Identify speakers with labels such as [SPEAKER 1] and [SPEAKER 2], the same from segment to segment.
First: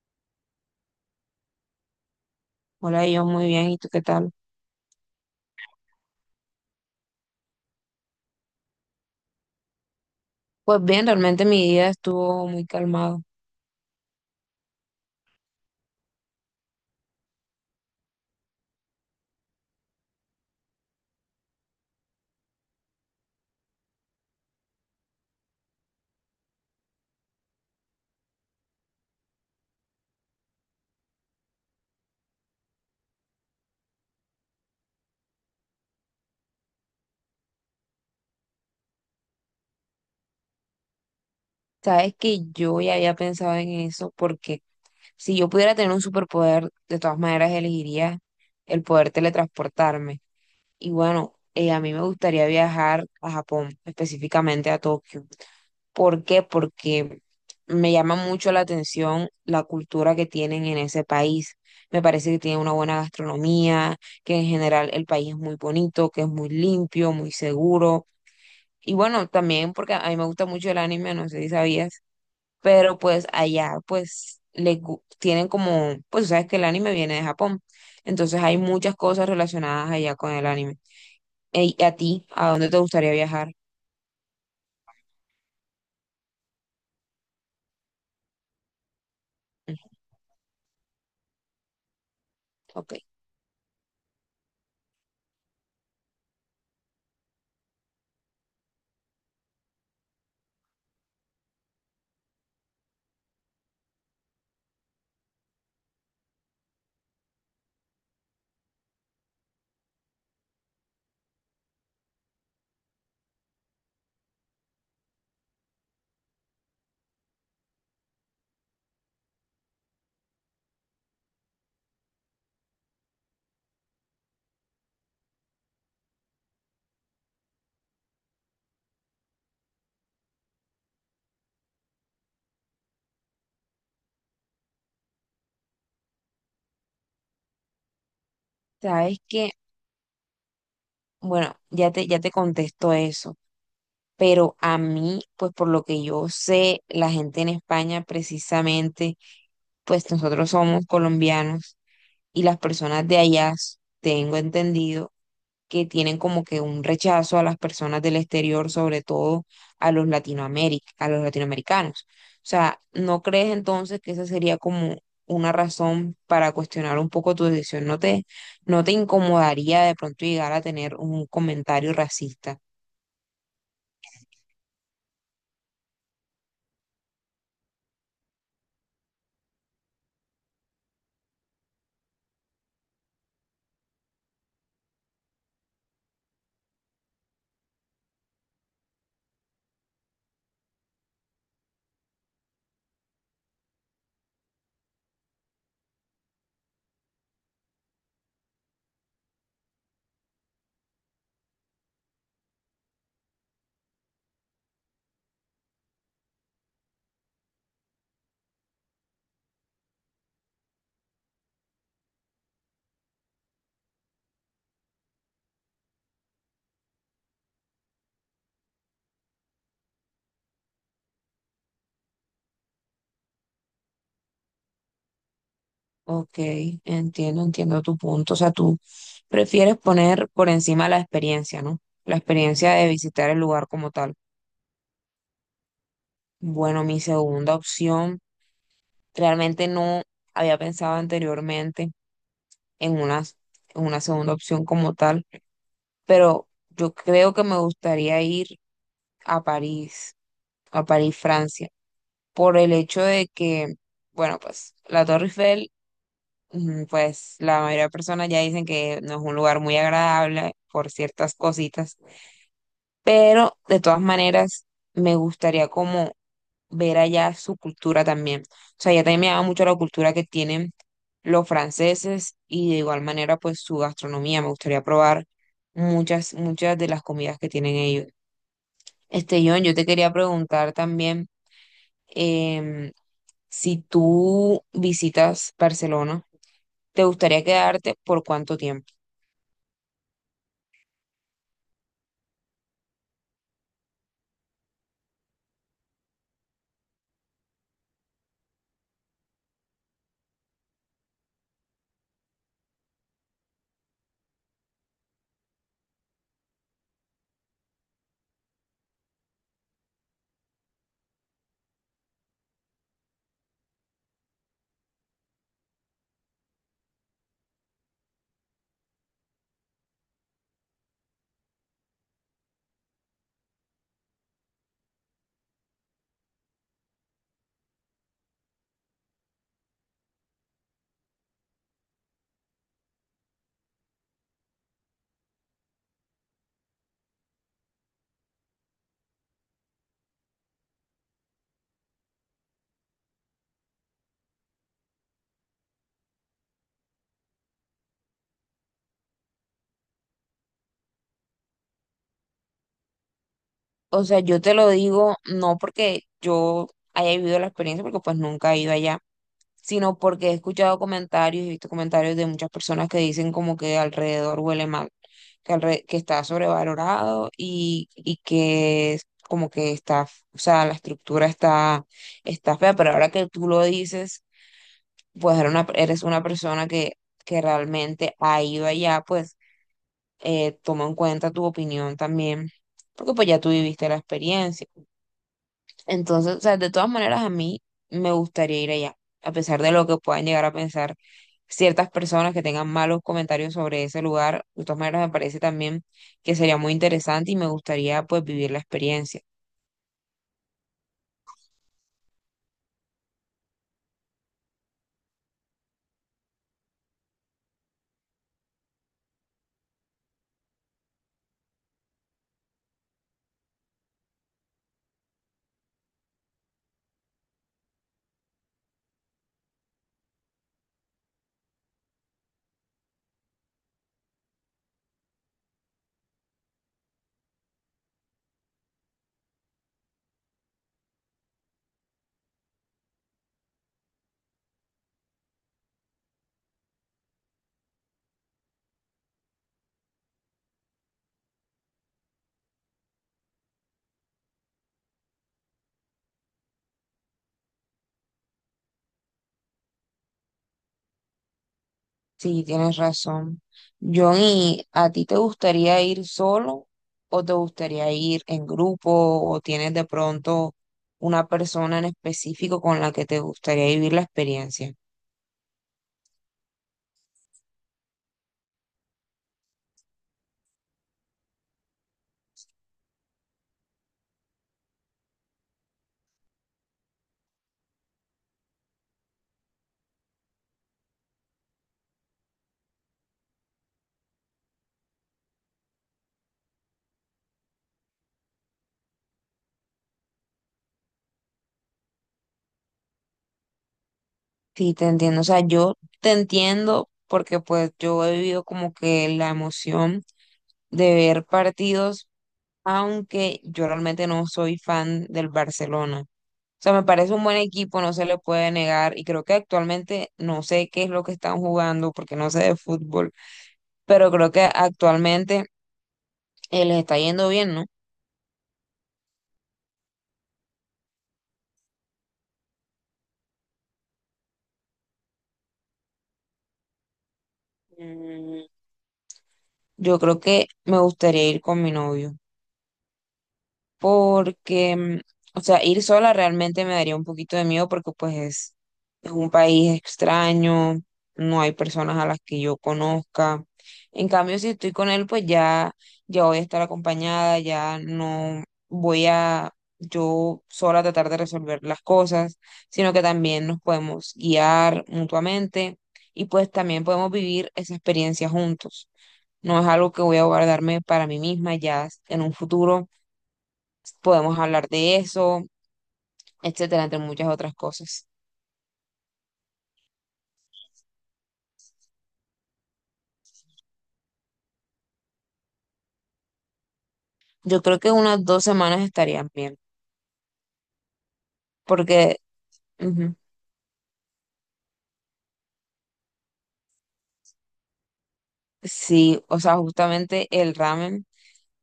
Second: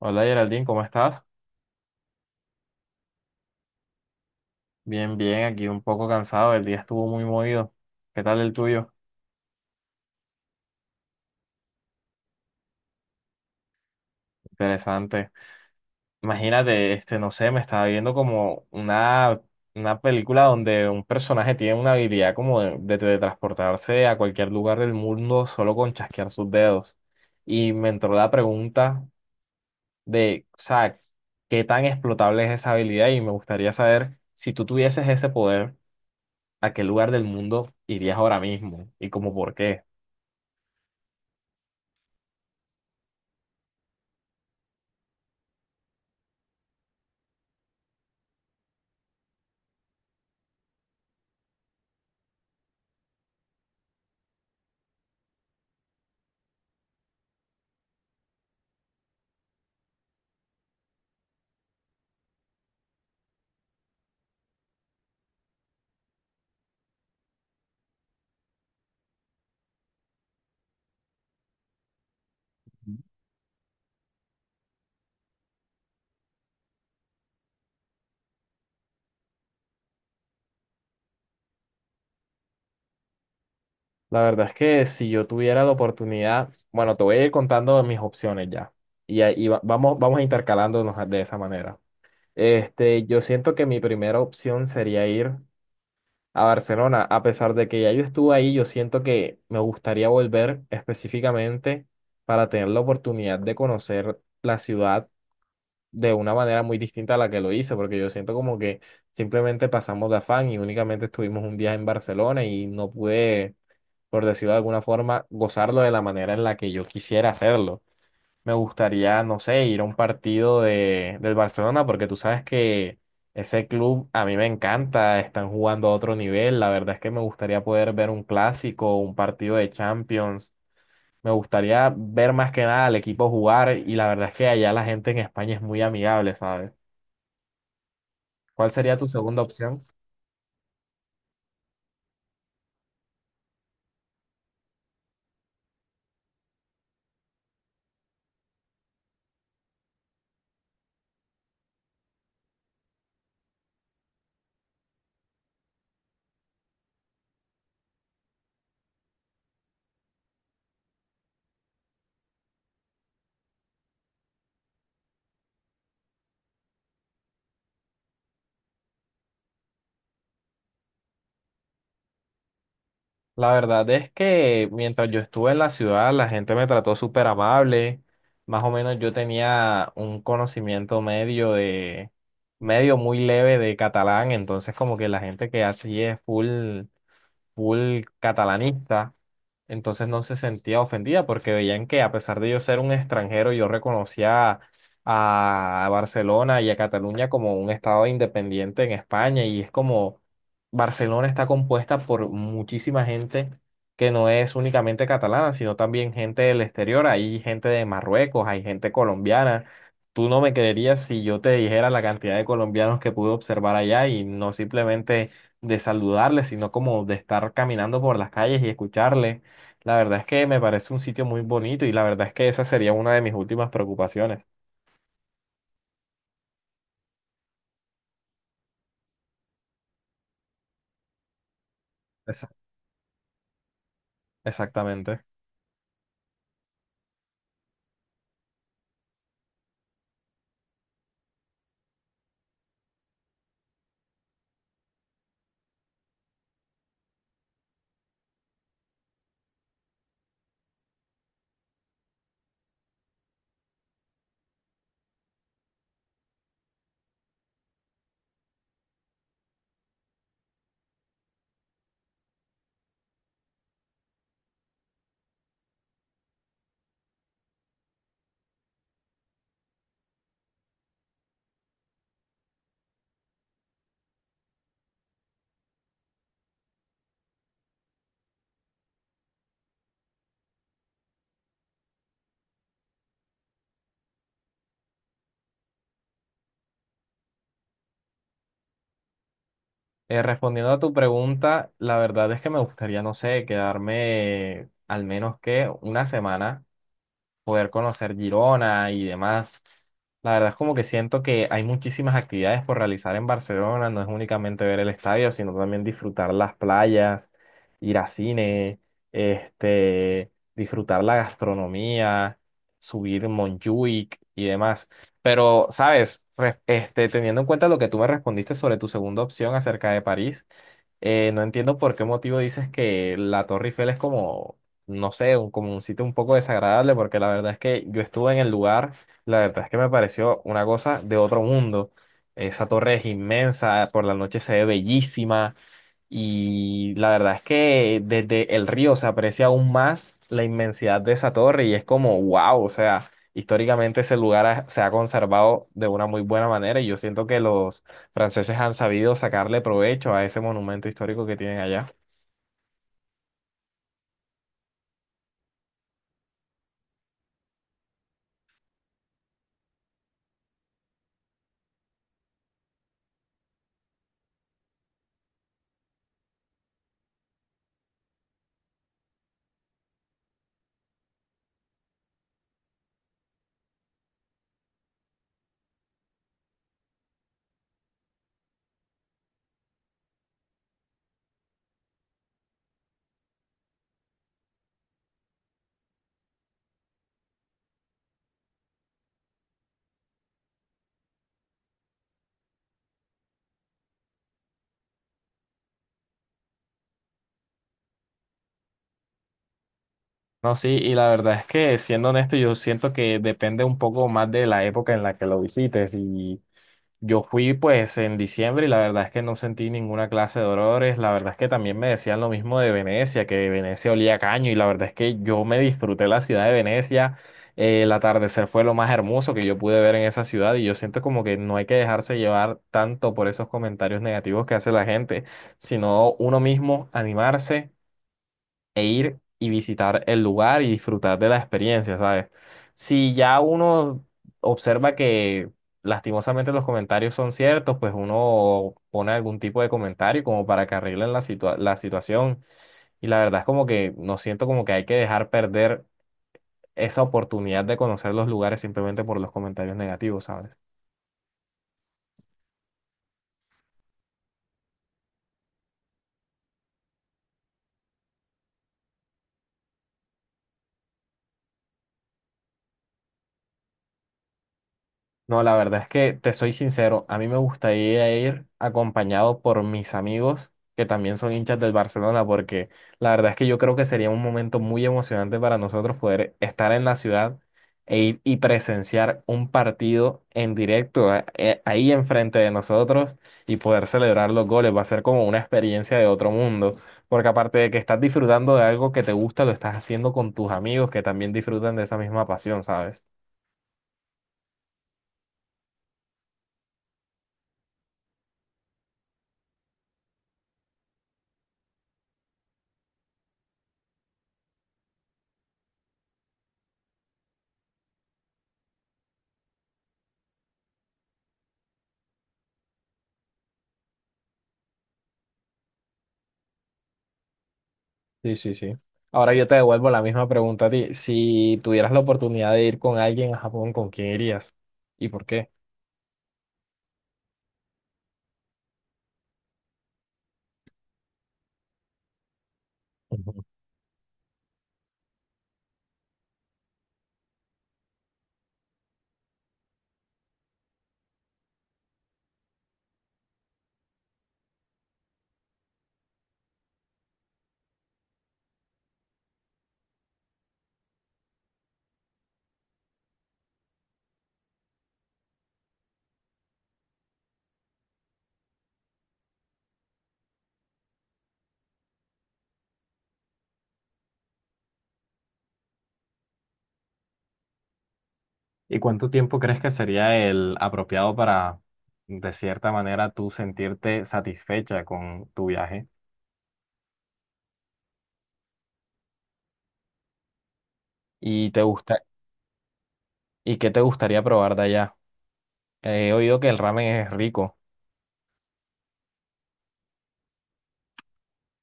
[SPEAKER 1] Hola Geraldine, ¿cómo estás?
[SPEAKER 2] Hola, yo muy bien, ¿y tú qué tal?
[SPEAKER 1] Bien, bien, aquí un poco cansado, el día estuvo muy movido. ¿Qué tal el tuyo?
[SPEAKER 2] Pues bien, realmente mi día estuvo muy calmado.
[SPEAKER 1] Interesante. Imagínate, este, no sé, me estaba viendo como una película donde un personaje tiene una habilidad como de teletransportarse a cualquier lugar del mundo solo con chasquear sus dedos. Y me entró la pregunta de, o sea, ¿qué tan explotable es esa habilidad? Y me gustaría saber, si tú tuvieses ese poder, ¿a qué lugar del mundo irías ahora mismo? ¿Y como por qué?
[SPEAKER 2] Sabes que yo ya había pensado en eso porque si yo pudiera tener un superpoder, de todas maneras elegiría el poder teletransportarme. Y bueno, a mí me gustaría viajar a Japón, específicamente a Tokio. ¿Por qué? Porque me llama mucho la atención la cultura que tienen en ese país. Me parece que tienen una buena gastronomía, que en general el país es muy bonito, que es muy limpio, muy seguro. Y bueno, también porque a mí me gusta mucho el anime, no sé si sabías, pero pues allá pues tienen como, pues tú sabes que el anime viene de Japón, entonces hay muchas cosas relacionadas allá con el anime. Ey, ¿y a ti, a dónde te gustaría viajar?
[SPEAKER 1] La verdad es que si yo tuviera la oportunidad, bueno, te voy a ir contando mis opciones ya. Y ahí va-
[SPEAKER 2] Ujú.
[SPEAKER 1] vamos, vamos intercalándonos de esa manera.
[SPEAKER 2] Ok,
[SPEAKER 1] Este, yo siento que mi primera opción sería ir a Barcelona. A pesar de que ya yo estuve ahí, yo siento que me gustaría volver específicamente para tener la oportunidad de conocer la ciudad de una manera muy distinta a la que lo hice, porque yo siento como que simplemente pasamos de afán y únicamente estuvimos un día en Barcelona y no pude, por decirlo de alguna forma, gozarlo de la manera en la que yo quisiera hacerlo. Me gustaría, no sé, ir a un partido del Barcelona, porque tú sabes que ese club a mí me encanta, están jugando a otro nivel. La verdad es que me gustaría poder ver un clásico, un partido de Champions. Me gustaría ver más que nada al equipo jugar y la verdad es que allá la gente en España es muy amigable, ¿sabes? ¿Cuál sería tu
[SPEAKER 2] sabes
[SPEAKER 1] segunda
[SPEAKER 2] que,
[SPEAKER 1] opción?
[SPEAKER 2] bueno, ya te contesto eso, pero a mí, pues por lo que yo sé, la gente en España precisamente, pues nosotros somos colombianos y las personas de allá, tengo entendido, que tienen como que un rechazo a las personas del exterior, sobre todo a los a los latinoamericanos. O sea, ¿no crees entonces que esa sería como una razón para cuestionar un poco tu decisión? ¿No te incomodaría de pronto llegar a tener un comentario racista?
[SPEAKER 1] La verdad es que mientras yo estuve en la ciudad, la gente me trató súper amable. Más o menos yo tenía un conocimiento medio de, medio muy leve de catalán, entonces como que la gente que hace es full full catalanista, entonces no se sentía ofendida porque veían que a pesar de yo ser un extranjero, yo reconocía a Barcelona y a Cataluña como un estado independiente en España y es como Barcelona está compuesta por muchísima gente que no es únicamente catalana, sino también gente del exterior, hay gente de Marruecos, hay gente colombiana. Tú no me creerías si yo te dijera la cantidad de colombianos que pude observar allá, y no simplemente de saludarle, sino como de estar caminando por las calles y escucharle. La verdad es que me parece un sitio muy bonito y la verdad es que esa sería una de mis últimas preocupaciones.
[SPEAKER 2] Ok, entiendo, entiendo tu punto. O sea, tú prefieres poner por encima la experiencia, ¿no? La
[SPEAKER 1] Esa-
[SPEAKER 2] experiencia de visitar el lugar como tal.
[SPEAKER 1] Exactamente.
[SPEAKER 2] Bueno, mi segunda opción. Realmente no había pensado anteriormente en una, en una segunda opción como tal, pero yo creo que me gustaría ir a París, a París, Francia, por el hecho de que, bueno, pues la Torre Eiffel, pues la mayoría de personas ya dicen que no es un lugar muy agradable por ciertas cositas, pero de todas maneras me gustaría como ver allá su cultura también. O sea, ya también me llama mucho la cultura que tienen los franceses y de igual manera pues su gastronomía. Me gustaría probar muchas, muchas de las comidas que tienen ellos. Este, John, yo te quería preguntar también, em, si tú visitas Barcelona, ¿te gustaría quedarte por cuánto tiempo?
[SPEAKER 1] Respondiendo a tu pregunta, la verdad es que me gustaría, no sé, quedarme al menos que una semana poder conocer Girona y demás. La verdad es como que siento que hay muchísimas actividades por realizar en Barcelona, no es únicamente ver el estadio, sino también disfrutar las playas, ir a cine, este, disfrutar la gastronomía, subir Montjuic y demás. Pero, ¿sabes? Este, teniendo en cuenta lo que tú me respondiste sobre tu segunda opción acerca de París, no entiendo por qué motivo dices que la Torre Eiffel es como, no sé, como un sitio un poco desagradable, porque la verdad es que yo estuve en el lugar, la verdad es que me pareció una cosa de otro mundo. Esa torre es inmensa, por la noche se ve bellísima, y la verdad es que desde el río se aprecia aún más la inmensidad de esa torre y es como, wow, o sea, históricamente ese lugar se ha conservado de una muy buena manera y yo siento que los franceses han sabido sacarle provecho a ese monumento histórico que tienen allá.
[SPEAKER 2] O sea, yo te lo digo no porque yo haya vivido la experiencia, porque pues nunca he ido allá, sino porque he escuchado comentarios y he visto comentarios de muchas personas que dicen como que alrededor huele mal, que, que está sobrevalorado y que es como que está, o sea, la estructura está, está fea, pero ahora que tú lo dices, pues eres una persona que realmente ha ido allá, pues toma en cuenta tu opinión también, porque pues ya tú viviste la experiencia. Entonces, o sea, de todas maneras a mí me gustaría ir allá, a pesar de lo que puedan llegar a pensar ciertas personas que tengan malos comentarios sobre ese lugar, de todas maneras me parece también que sería muy interesante y me gustaría pues vivir la experiencia.
[SPEAKER 1] No, sí, y la verdad es que siendo honesto, yo siento que depende un poco más de la época en la que lo visites. Y yo fui pues en diciembre y la verdad es que no sentí ninguna clase de dolores. La verdad es que también me decían lo mismo de Venecia, que Venecia olía a caño y la verdad es que yo me disfruté la ciudad de Venecia. El atardecer fue lo más hermoso que yo pude ver en esa ciudad y yo siento como que no hay que dejarse llevar tanto por esos comentarios negativos que hace la gente, sino uno mismo animarse e ir y visitar el lugar y disfrutar de la experiencia, ¿sabes? Si ya uno observa que lastimosamente los comentarios son ciertos, pues uno pone algún tipo de comentario como para que arreglen la la situación. Y la verdad es como que no siento como que hay que dejar perder esa oportunidad de conocer los lugares simplemente por los comentarios negativos, ¿sabes?
[SPEAKER 2] Sí, tienes razón. Johnny, ¿a ti te gustaría ir solo o te gustaría ir en grupo o tienes de pronto una persona en específico con la que te gustaría vivir la experiencia?
[SPEAKER 1] No, la verdad es que te soy sincero, a mí me gustaría ir acompañado por mis amigos que también son hinchas del Barcelona, porque la verdad es que yo creo que sería un momento muy emocionante para nosotros poder estar en la ciudad e ir y presenciar un partido en directo ahí enfrente de nosotros y poder celebrar los goles. Va a ser como una experiencia de otro mundo, porque aparte de que estás disfrutando de algo que te gusta, lo estás haciendo con tus amigos que también disfrutan de esa misma pasión, ¿sabes?
[SPEAKER 2] Sí, te entiendo. O sea, yo te entiendo porque pues yo he vivido como que la emoción de ver partidos, aunque yo realmente no soy fan del Barcelona. O sea, me parece un buen equipo, no se le puede negar y creo que actualmente no sé qué es lo que están jugando porque no sé de fútbol, pero creo que actualmente les está yendo bien, ¿no?
[SPEAKER 1] Sí, sí, sí. Ahora yo te devuelvo la misma pregunta a ti. Si tuvieras la oportunidad de ir con alguien a Japón, ¿con quién irías? ¿Y por qué?
[SPEAKER 2] Mm, yo creo que me gustaría ir con mi novio.
[SPEAKER 1] Ujú.
[SPEAKER 2] Porque, o sea, ir sola realmente me daría un poquito de miedo porque pues es un país extraño, no hay personas a las que yo conozca. En cambio, si estoy con él, pues ya, ya voy a estar acompañada, ya no voy a yo sola tratar de resolver las cosas, sino que también nos podemos guiar mutuamente y pues también podemos vivir esa experiencia juntos. No es algo que voy a guardarme para mí misma, ya en un futuro podemos hablar de eso, etcétera, entre muchas otras cosas.
[SPEAKER 1] ¿Y cuánto tiempo crees que sería el apropiado para, de cierta manera, tú sentirte satisfecha con tu viaje?
[SPEAKER 2] Yo creo que unas dos semanas estarían bien,
[SPEAKER 1] ¿Y te gusta,
[SPEAKER 2] porque ujú,
[SPEAKER 1] y qué te gustaría probar de allá? He oído que el ramen es rico.
[SPEAKER 2] sí, o sea, justamente el ramen,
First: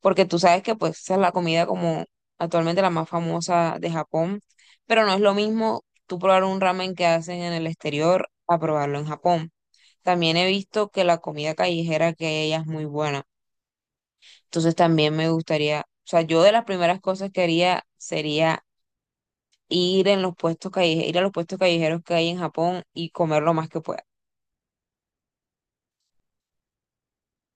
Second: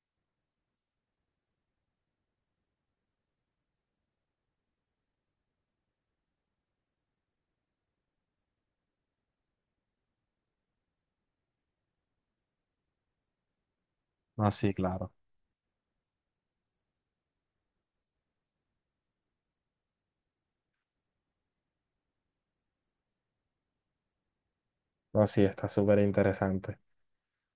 [SPEAKER 2] porque tú sabes que pues esa es la comida como actualmente la más famosa de Japón, pero no es lo mismo tú probar un ramen que hacen en el exterior a probarlo en Japón. También he visto que la comida callejera que hay allá es muy buena,
[SPEAKER 1] No, sí,
[SPEAKER 2] entonces
[SPEAKER 1] claro.
[SPEAKER 2] también me gustaría, o sea, yo de las primeras cosas que haría sería ir en los puestos callejeros, ir a los puestos callejeros que hay en Japón y comer lo más que pueda.
[SPEAKER 1] No, sí, está súper interesante.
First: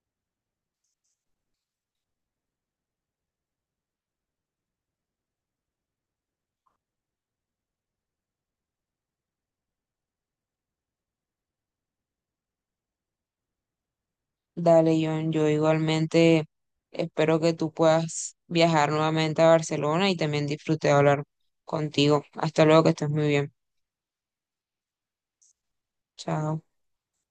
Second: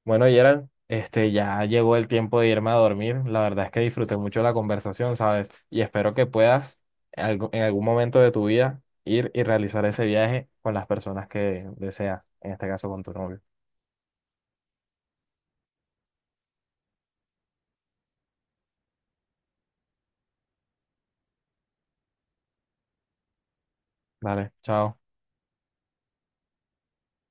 [SPEAKER 1] Bueno, Yera, este, ya llegó el tiempo de irme a dormir. La verdad es que disfruté mucho la conversación, ¿sabes? Y espero que puedas en algún momento de tu vida ir y realizar ese viaje con las personas que deseas, en este caso con tu novio.
[SPEAKER 2] Dale, John, yo igualmente espero que tú puedas viajar nuevamente a Barcelona y también disfruté de hablar contigo. Hasta luego, que estés muy bien.
[SPEAKER 1] Vale, chao.
[SPEAKER 2] Chao.